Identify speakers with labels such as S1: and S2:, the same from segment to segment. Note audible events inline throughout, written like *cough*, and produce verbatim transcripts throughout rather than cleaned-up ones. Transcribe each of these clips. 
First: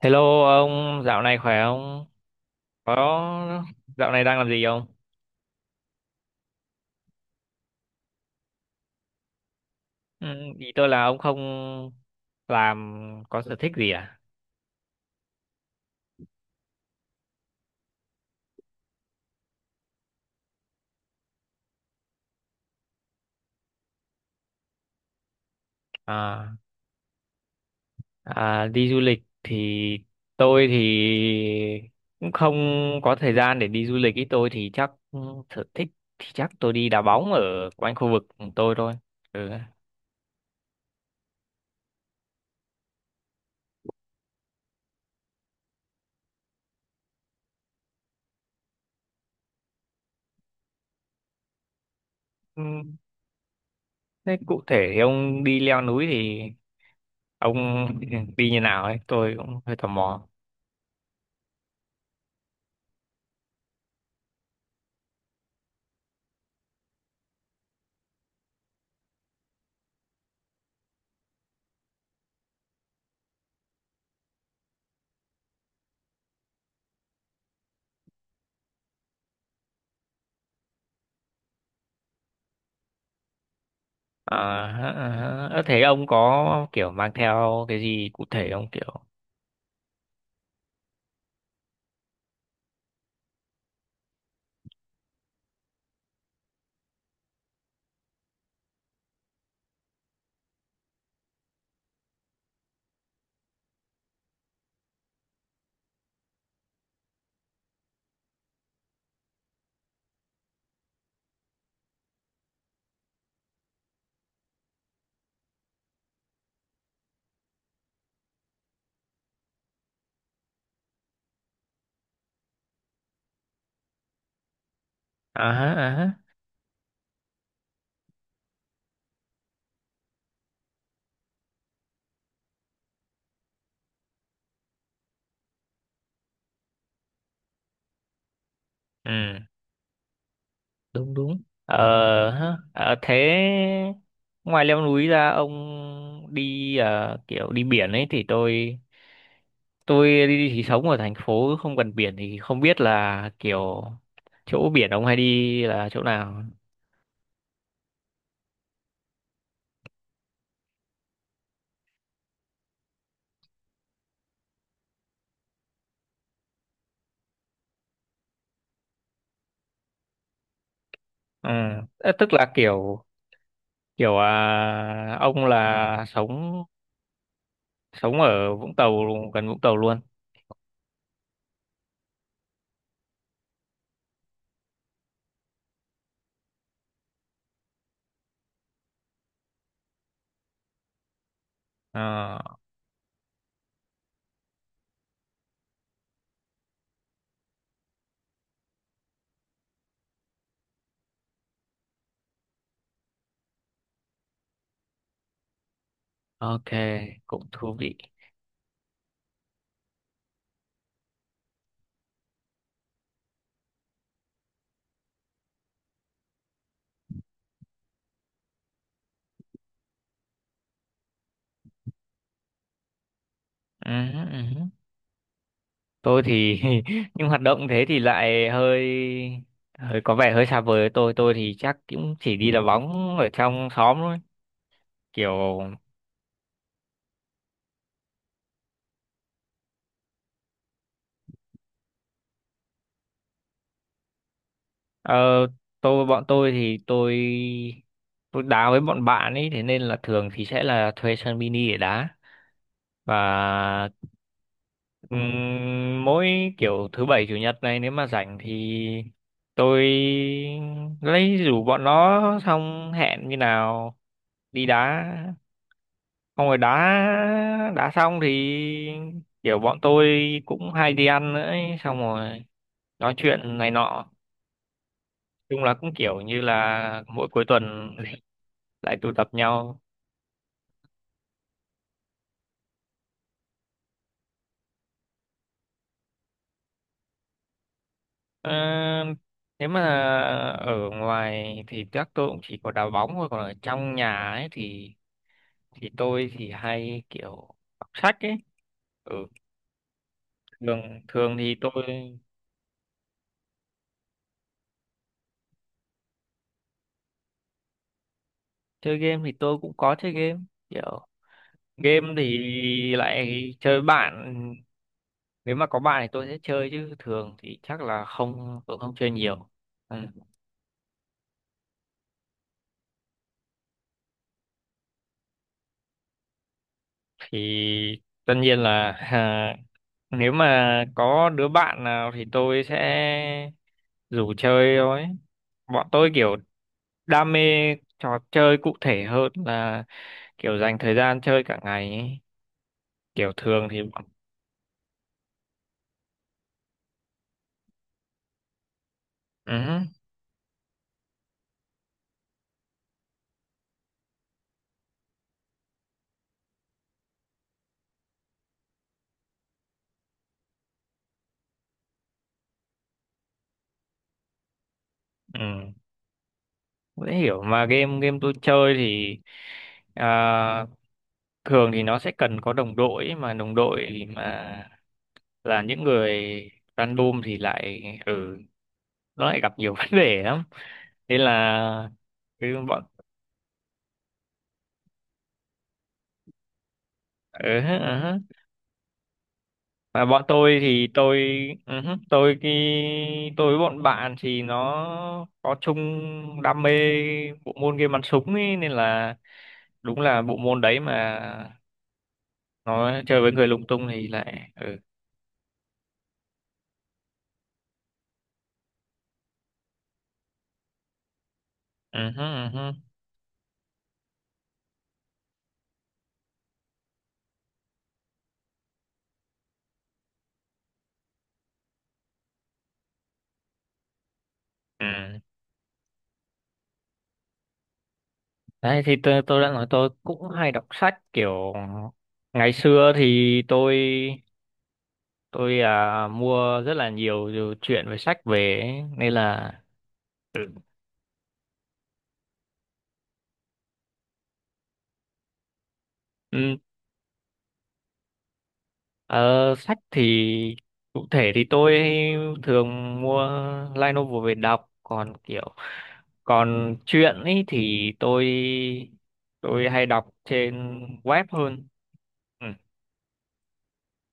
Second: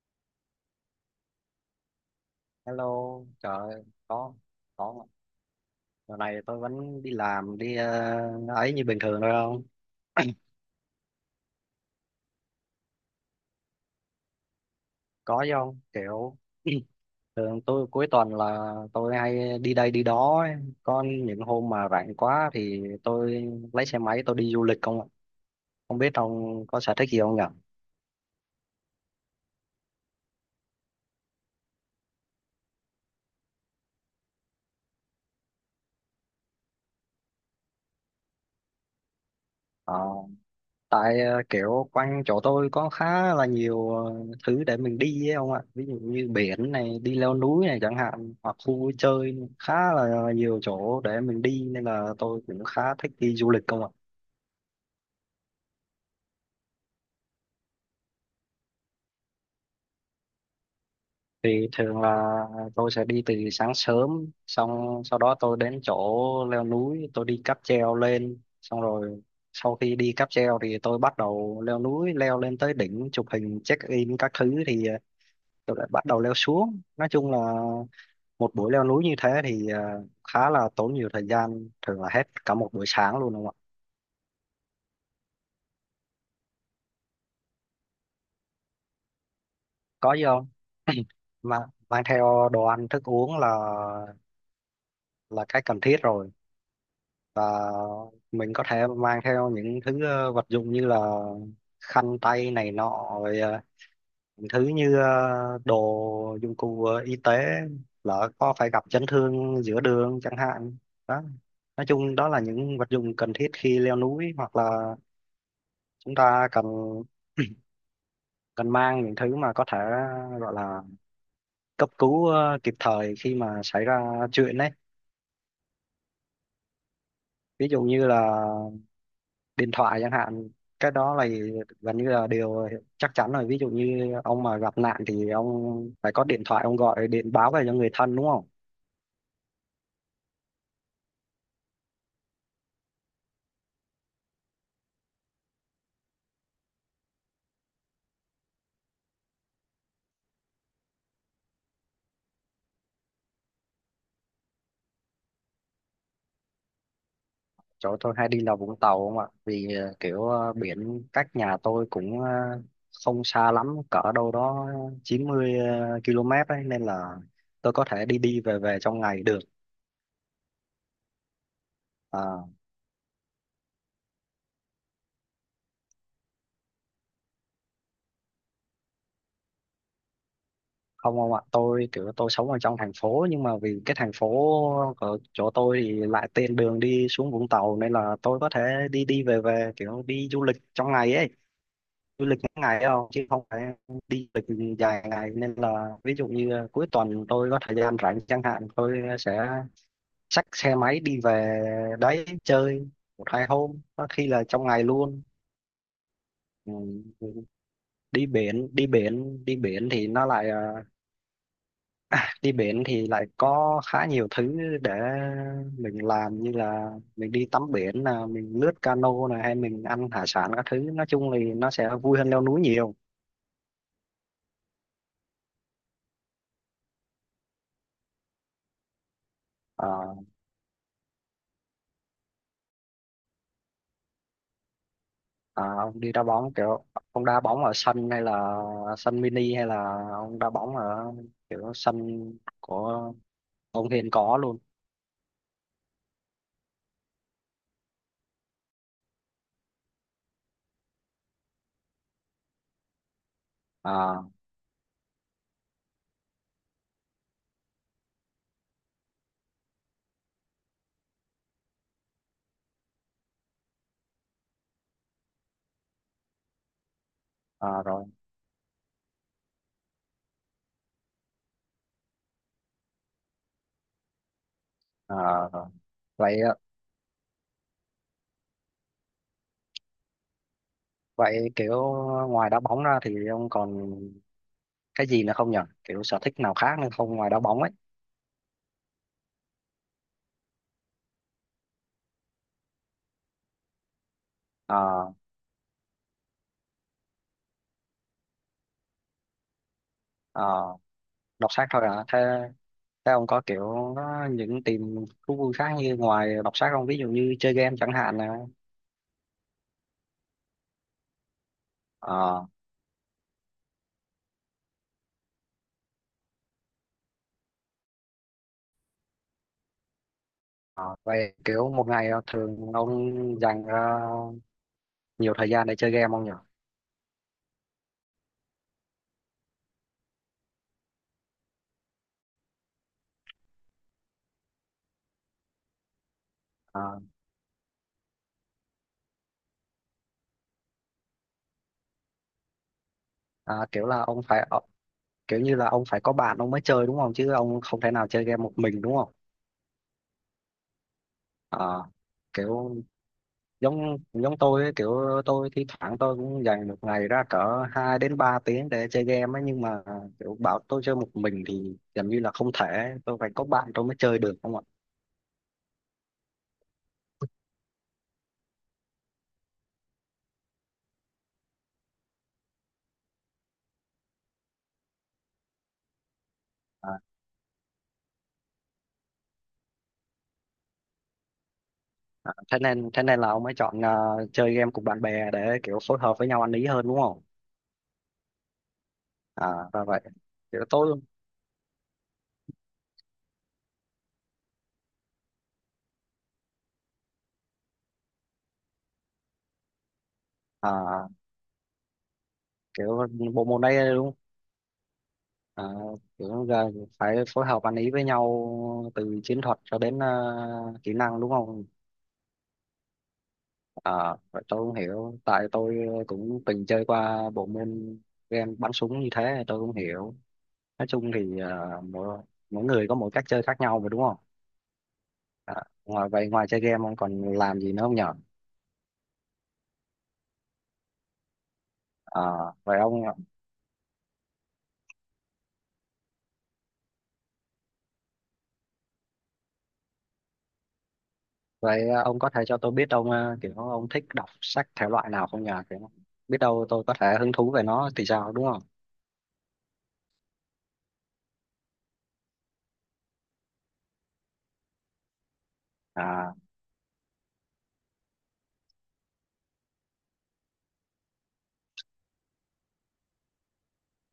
S1: Hello ông, dạo này khỏe không?
S2: Hello,
S1: Có
S2: trời ơi,
S1: dạo này
S2: có
S1: đang làm gì không?
S2: có mà. Giờ này tôi vẫn đi làm, đi ờ, ấy như bình thường thôi không?
S1: Ừ, ý tôi là ông không làm có sở thích gì à?
S2: Có chứ không? Kiểu *clears throat* thường tôi cuối tuần là tôi hay đi đây đi đó ấy. Có những hôm mà rảnh quá thì tôi lấy xe máy tôi đi du lịch không ạ? Không biết
S1: À,
S2: ông có sở thích gì không nhỉ?
S1: à đi du lịch thì tôi thì cũng không có thời gian để đi du lịch. Ý tôi thì chắc ừ, sở thích thì chắc tôi đi đá bóng ở quanh khu vực của tôi thôi. Ừ.
S2: Ờ. Tại ờ, kiểu quanh chỗ tôi có khá là nhiều ờ, thứ để mình đi ấy ông ạ, ví dụ như biển này, đi leo núi này chẳng hạn, hoặc khu vui chơi khá là nhiều chỗ để mình đi, nên là tôi
S1: Ừ,
S2: cũng khá thích đi du lịch không ạ.
S1: thế cụ thể thì ông đi leo núi thì ông *laughs* đi như nào ấy? Tôi cũng hơi tò mò.
S2: Thì thường là tôi sẽ đi từ sáng sớm, xong sau đó tôi đến chỗ leo núi, tôi đi cáp treo lên, xong rồi sau khi đi cáp treo thì tôi bắt đầu leo núi, leo lên tới đỉnh chụp hình check in các thứ, thì ờ, tôi lại bắt đầu leo xuống. Nói chung là một buổi leo núi như thế thì ờ, khá là tốn nhiều thời gian, thường là hết cả một buổi sáng luôn, đúng không ạ?
S1: À, hả, à, hả. Ơ, thế ông có kiểu mang theo cái gì cụ thể không kiểu
S2: Có gì không mà, mang theo đồ ăn thức uống là là cái cần thiết rồi, và mình có thể mang theo những thứ ờ, vật dụng như là khăn tay này nọ, rồi ờ, những thứ như ờ, đồ dụng cụ ờ, y tế, lỡ có phải gặp chấn thương giữa đường chẳng hạn đó. Nói chung đó là những vật dụng cần thiết khi leo núi, hoặc là chúng ta cần *clears throat* cần mang những thứ mà có thể gọi là cấp cứu ờ, kịp thời khi mà xảy ra chuyện đấy.
S1: à hả, à hả.
S2: Ví dụ như là điện thoại chẳng hạn, cái đó là gần như là điều chắc chắn rồi. Ví dụ như ông mà gặp nạn thì ông phải có điện thoại, ông gọi điện báo về cho người thân, đúng không?
S1: Ừ đúng đúng ờ Hả. Ờ, thế ngoài leo núi ra ông đi ờ, kiểu đi biển ấy thì tôi tôi đi thì sống ở thành phố không gần biển thì không biết là kiểu chỗ biển ông hay đi là chỗ nào.
S2: Chỗ tôi hay đi là Vũng Tàu không ạ, vì ờ, kiểu ờ, biển cách nhà tôi cũng ờ, không xa lắm, cỡ đâu đó chín mươi ki lô mét ấy, nên là tôi có thể đi đi về về trong ngày được.
S1: Ừ. Ờ, tức
S2: À,
S1: là kiểu kiểu à, ông là sống sống ở Vũng Tàu gần Vũng Tàu luôn.
S2: không không ạ, tôi kiểu tôi sống ở trong thành phố, nhưng mà vì cái thành phố ở chỗ tôi thì lại tiện đường đi xuống Vũng Tàu, nên là tôi có thể đi đi về về kiểu đi du lịch trong ngày ấy. Du
S1: Ờ,
S2: lịch ngắn ngày đâu chứ không phải đi du lịch dài ngày, nên là ví dụ như à, cuối tuần tôi có thời gian rảnh chẳng hạn, tôi sẽ xách xe máy đi về đấy chơi một hai hôm, có khi là trong ngày luôn.
S1: ok,
S2: Ừ,
S1: cũng thú vị.
S2: đi biển, đi biển đi biển thì nó lại à, À, đi biển thì lại có khá nhiều thứ để mình làm, như là mình đi tắm biển, là mình lướt cano này, hay mình ăn hải sản các thứ, nói chung thì nó sẽ vui hơn leo núi nhiều.
S1: Ừ, ừ. Tôi thì *laughs* nhưng hoạt động thế thì lại hơi
S2: Ờ,
S1: hơi có vẻ hơi xa vời với tôi. Tôi thì chắc cũng chỉ đi đá bóng ở trong xóm thôi. Kiểu
S2: à, ông đi đá bóng kiểu, ông đá bóng ở sân hay là sân mini, hay là ông đá bóng ở kiểu sân của ông Hiền có luôn?
S1: ờ, tôi bọn tôi thì tôi tôi đá với bọn bạn ấy thế nên là thường thì sẽ là thuê sân mini để đá và
S2: à,
S1: ừm, mỗi kiểu thứ bảy chủ nhật này nếu mà rảnh thì tôi lấy rủ bọn nó xong hẹn như nào đi đá không rồi đá
S2: à
S1: đá
S2: rồi,
S1: xong thì kiểu bọn tôi cũng hay đi ăn nữa ấy, xong rồi nói chuyện này nọ
S2: à,
S1: chung là cũng kiểu
S2: rồi,
S1: như
S2: vậy.
S1: là mỗi cuối tuần *laughs* lại tụ tập nhau.
S2: Vậy kiểu ngoài đá bóng ra thì ông còn cái gì nữa không nhỉ, kiểu sở thích nào khác nữa không, ngoài đá bóng ấy?
S1: Ờ, nếu mà ở ngoài thì chắc tôi cũng chỉ có đá bóng thôi còn ở trong nhà ấy thì
S2: ờ
S1: thì tôi thì hay kiểu đọc sách ấy, ừ
S2: ờ,
S1: thường thường
S2: đọc
S1: thì
S2: sách
S1: tôi
S2: thôi à? Thế thế ông có kiểu có những tìm thú vui khác như ngoài đọc sách không, ví dụ như chơi game chẳng hạn à?
S1: chơi game thì tôi cũng có chơi game kiểu game thì
S2: ờ
S1: lại chơi bạn nếu mà có bạn thì tôi sẽ chơi chứ thường thì chắc là không tôi không chơi nhiều. Ừ.
S2: ờ, vậy kiểu một ngày thường ông dành ra nhiều thời gian để chơi game không nhỉ?
S1: Thì tất nhiên là *laughs* à, nếu mà có đứa bạn nào thì tôi sẽ rủ chơi thôi bọn tôi kiểu đam mê trò chơi cụ thể hơn là kiểu dành thời gian chơi cả ngày ấy, kiểu
S2: Ờ, à,
S1: thường thì
S2: kiểu là ông phải ờ, kiểu như là ông phải có bạn ông mới chơi, đúng không, chứ ông không thể nào chơi game một mình, đúng không?
S1: ừ,
S2: Ờ, kiểu giống giống tôi ấy, kiểu tôi thi thoảng tôi cũng dành một ngày ra cỡ hai đến ba tiếng để chơi game ấy, nhưng mà kiểu bảo tôi chơi một mình thì gần như là không thể, tôi phải có bạn tôi mới chơi được không ạ.
S1: ừ. Dễ hiểu mà game game tôi chơi thì à, thường thì nó sẽ cần có đồng đội ấy, mà đồng đội mà là những người
S2: à,
S1: random thì lại ừ nó lại gặp nhiều *laughs* vấn đề lắm nên là
S2: à,
S1: cứ
S2: thế
S1: bọn
S2: nên thế nên là ông ấy chọn, à, chơi game cùng bạn bè để kiểu phối hợp với nhau ăn ý hơn, đúng không?
S1: ừ, ừ. Ừ.
S2: à và vậy
S1: Mà bọn tôi
S2: kiểu
S1: thì
S2: tôi,
S1: tôi ừ, ừ, tôi cái tôi với bọn bạn thì nó có chung đam mê bộ môn game bắn súng ấy nên là đúng là bộ môn đấy
S2: à,
S1: mà nó
S2: kiểu
S1: chơi với
S2: bộ
S1: người
S2: môn
S1: lung tung
S2: này
S1: thì
S2: đúng,
S1: lại ừ.
S2: à, kiểu giờ phải phối hợp ăn ý với nhau từ chiến thuật cho đến à, kỹ năng, đúng không?
S1: Ừ, hứ, ừ, hứ.
S2: À, vậy tôi không hiểu, tại tôi ờ, cũng từng chơi qua bộ môn game bắn súng như thế, tôi không hiểu. Nói chung thì à, mỗi, mỗi người có mỗi cách chơi khác nhau mà, đúng không?
S1: Ừ.
S2: À, ngoài vậy ngoài chơi game ông còn làm gì nữa không nhở?
S1: Đấy thì tôi, tôi đã nói tôi cũng hay đọc sách kiểu ngày
S2: à, vậy
S1: xưa
S2: ông
S1: thì tôi tôi à, mua rất là nhiều nhiều chuyện về sách về ấy, nên là
S2: vậy ông có thể cho tôi biết ông, à, kiểu ông thích đọc sách thể loại nào không nhờ, kiểu biết
S1: ừ,
S2: đâu tôi có thể hứng thú về nó thì sao, đúng không?
S1: ờ, sách thì cụ thể thì tôi thường mua light novel về đọc còn kiểu
S2: à,
S1: còn chuyện ấy thì tôi tôi hay đọc trên web hơn. Ừ.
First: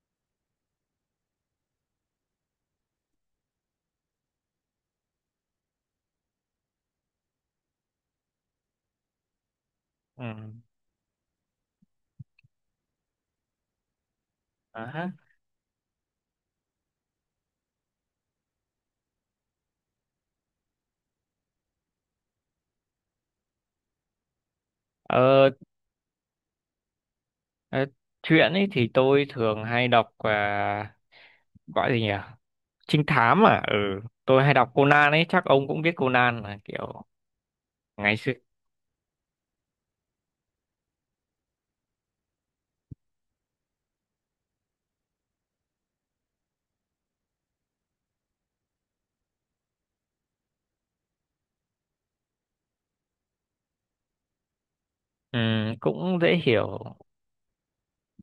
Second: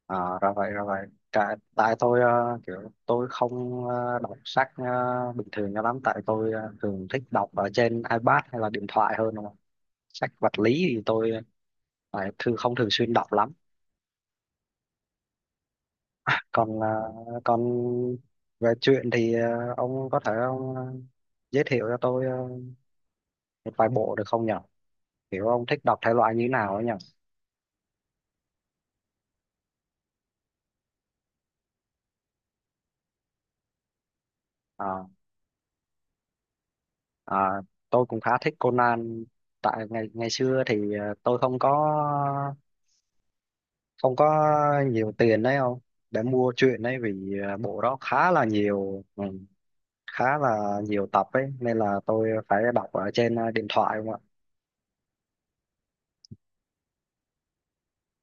S2: À, ra vậy ra vậy, tại, tại tôi ờ, kiểu tôi không ờ, đọc sách ờ, bình thường cho lắm, tại tôi ờ, thường thích đọc ở trên iPad hay là điện thoại hơn, đúng không?
S1: Ừ.
S2: Sách vật lý thì tôi lại thường không thường xuyên đọc lắm.
S1: À, ha.
S2: Còn ờ, còn về truyện thì ờ, ông có thể ông ờ, giới thiệu cho tôi ờ, một vài bộ được không nhỉ, kiểu
S1: Ờ,
S2: ông thích đọc thể loại như nào ấy nhỉ?
S1: ờ, truyện ấy thì tôi thường hay đọc à, gọi gì nhỉ? Trinh thám à? Ừ, tôi hay đọc
S2: à,
S1: Conan ấy, chắc ông cũng biết Conan là kiểu
S2: à, tôi
S1: ngày
S2: cũng khá
S1: xưa
S2: thích Conan. Tại ngày ngày xưa thì ờ, tôi không có, ông có nhiều tiền đấy không để mua truyện đấy, vì à, bộ đó khá là nhiều, ừ, khá là nhiều tập ấy, nên là tôi phải đọc ở trên à, điện thoại không ạ.
S1: ừ, cũng dễ hiểu.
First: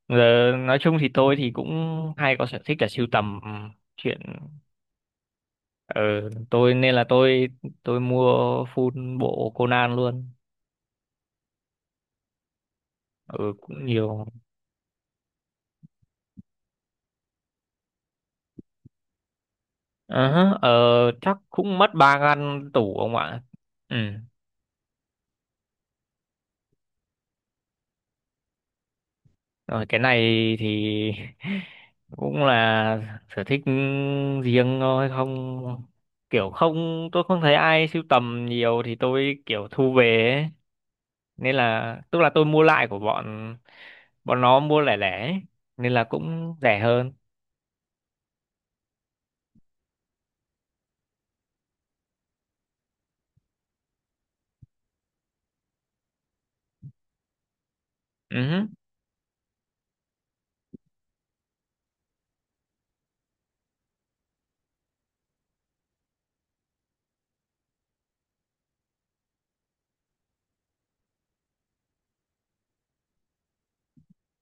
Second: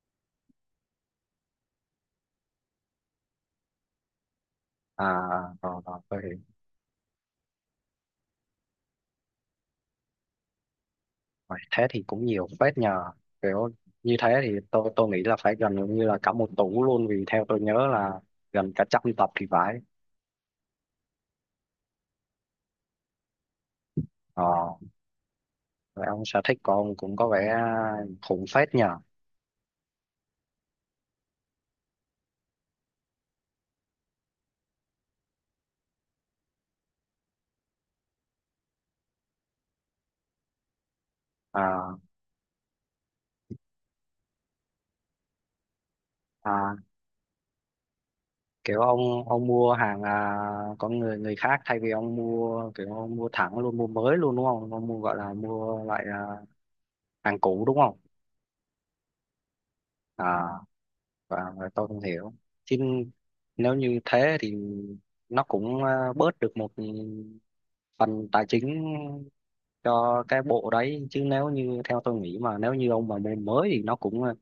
S1: Giờ nói chung thì tôi thì cũng hay có sở thích là sưu tầm ừ, truyện
S2: À rồi, rồi, vậy
S1: ừ, tôi nên là tôi tôi mua full bộ Conan luôn.
S2: vậy thế thì cũng nhiều phết nhờ.
S1: Ừ,
S2: Kiểu
S1: cũng
S2: như
S1: nhiều.
S2: thế thì tôi tôi nghĩ là phải gần như là cả một tủ luôn, vì theo tôi nhớ là gần cả trăm tập thì phải.
S1: Ờ, hả, ờ, chắc cũng mất ba ngăn tủ ông ạ. Ừ.
S2: Ờ vậy ông, sở thích của ông cũng có vẻ à, khủng phết nhờ.
S1: Rồi cái này thì *laughs* cũng là sở thích riêng thôi không kiểu không tôi không thấy ai sưu tầm nhiều thì tôi kiểu thu về ấy. Nên là
S2: à,
S1: tức là tôi mua lại của bọn bọn nó mua lẻ lẻ ấy. Nên là cũng
S2: à
S1: rẻ hơn.
S2: kiểu ông ông mua hàng, à, con người người khác, thay vì ông mua kiểu ông mua thẳng luôn, mua mới luôn đúng không, ông mua gọi là mua loại, à, hàng cũ đúng không?
S1: Ừ.
S2: à và, và tôi không hiểu chứ, nếu như thế thì nó cũng à, bớt được một phần tài chính cho cái bộ đấy, chứ nếu như theo tôi nghĩ mà nếu như ông mà mua mới thì nó cũng à,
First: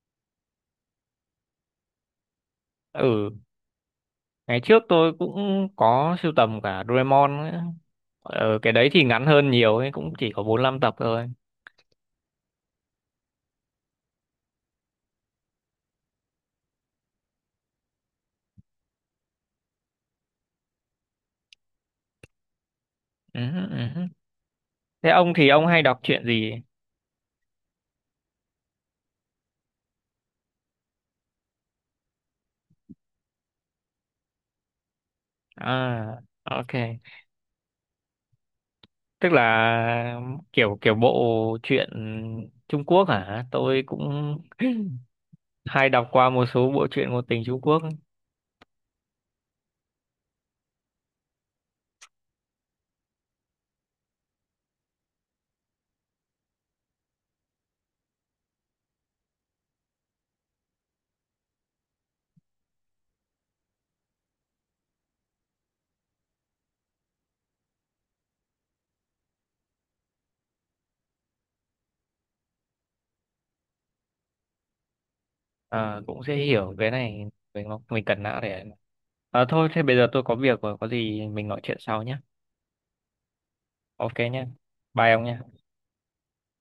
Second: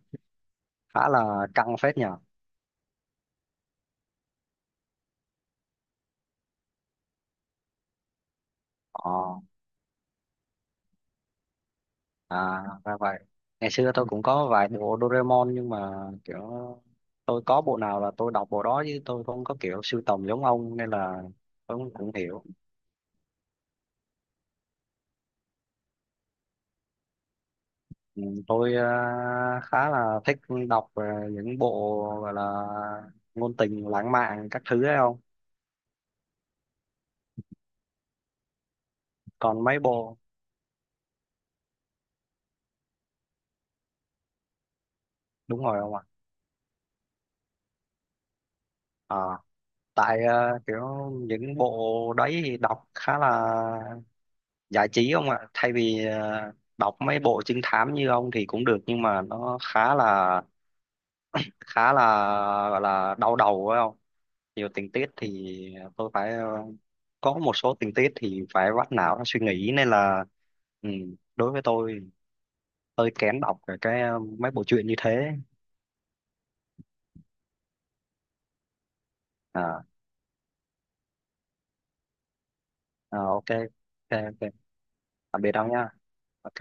S2: khá là căng phết nhờ.
S1: Ừ, ngày trước tôi cũng có sưu tầm cả Doraemon ấy. Ờ, cái đấy thì ngắn
S2: Ờ
S1: hơn nhiều ấy, cũng chỉ có bốn lăm tập thôi.
S2: À, ra vậy. Ngày xưa tôi cũng có vài bộ Doraemon, nhưng mà kiểu tôi có bộ nào là tôi đọc bộ đó, chứ tôi không có kiểu sưu tầm giống ông, nên là tôi cũng cũng hiểu.
S1: Ừ. Ừ. Thế ông thì ông hay đọc truyện gì?
S2: Ừ, Tôi ờ, khá là thích đọc ờ, những bộ gọi là ngôn tình lãng mạn các thứ ấy không?
S1: À, ok, tức
S2: Còn mấy bộ,
S1: là kiểu kiểu bộ truyện Trung Quốc hả tôi cũng *clears throat*
S2: đúng
S1: *laughs*
S2: rồi
S1: hay
S2: không ạ?
S1: đọc qua một số bộ truyện ngôn tình Trung Quốc.
S2: ờ tại ờ, kiểu những bộ đấy thì đọc khá là giải trí không ạ, thay vì ờ, đọc mấy bộ trinh thám như ông thì cũng được, nhưng mà nó khá là khá là gọi là đau đầu phải không, nhiều tình tiết thì tôi phải ờ, có một số tình tiết thì phải vắt não ra suy nghĩ, nên là ừ, đối với tôi hơi kén đọc cái cái, ờ, mấy bộ truyện như thế.
S1: À, cũng sẽ hiểu cái này mình mình cần não để à, thôi thế
S2: à,
S1: bây giờ tôi có việc rồi có gì mình nói chuyện sau nhé.
S2: à ok ok,
S1: Ok nhé,
S2: ok,
S1: bye ông nhé.
S2: tạm biệt ông nha, ok.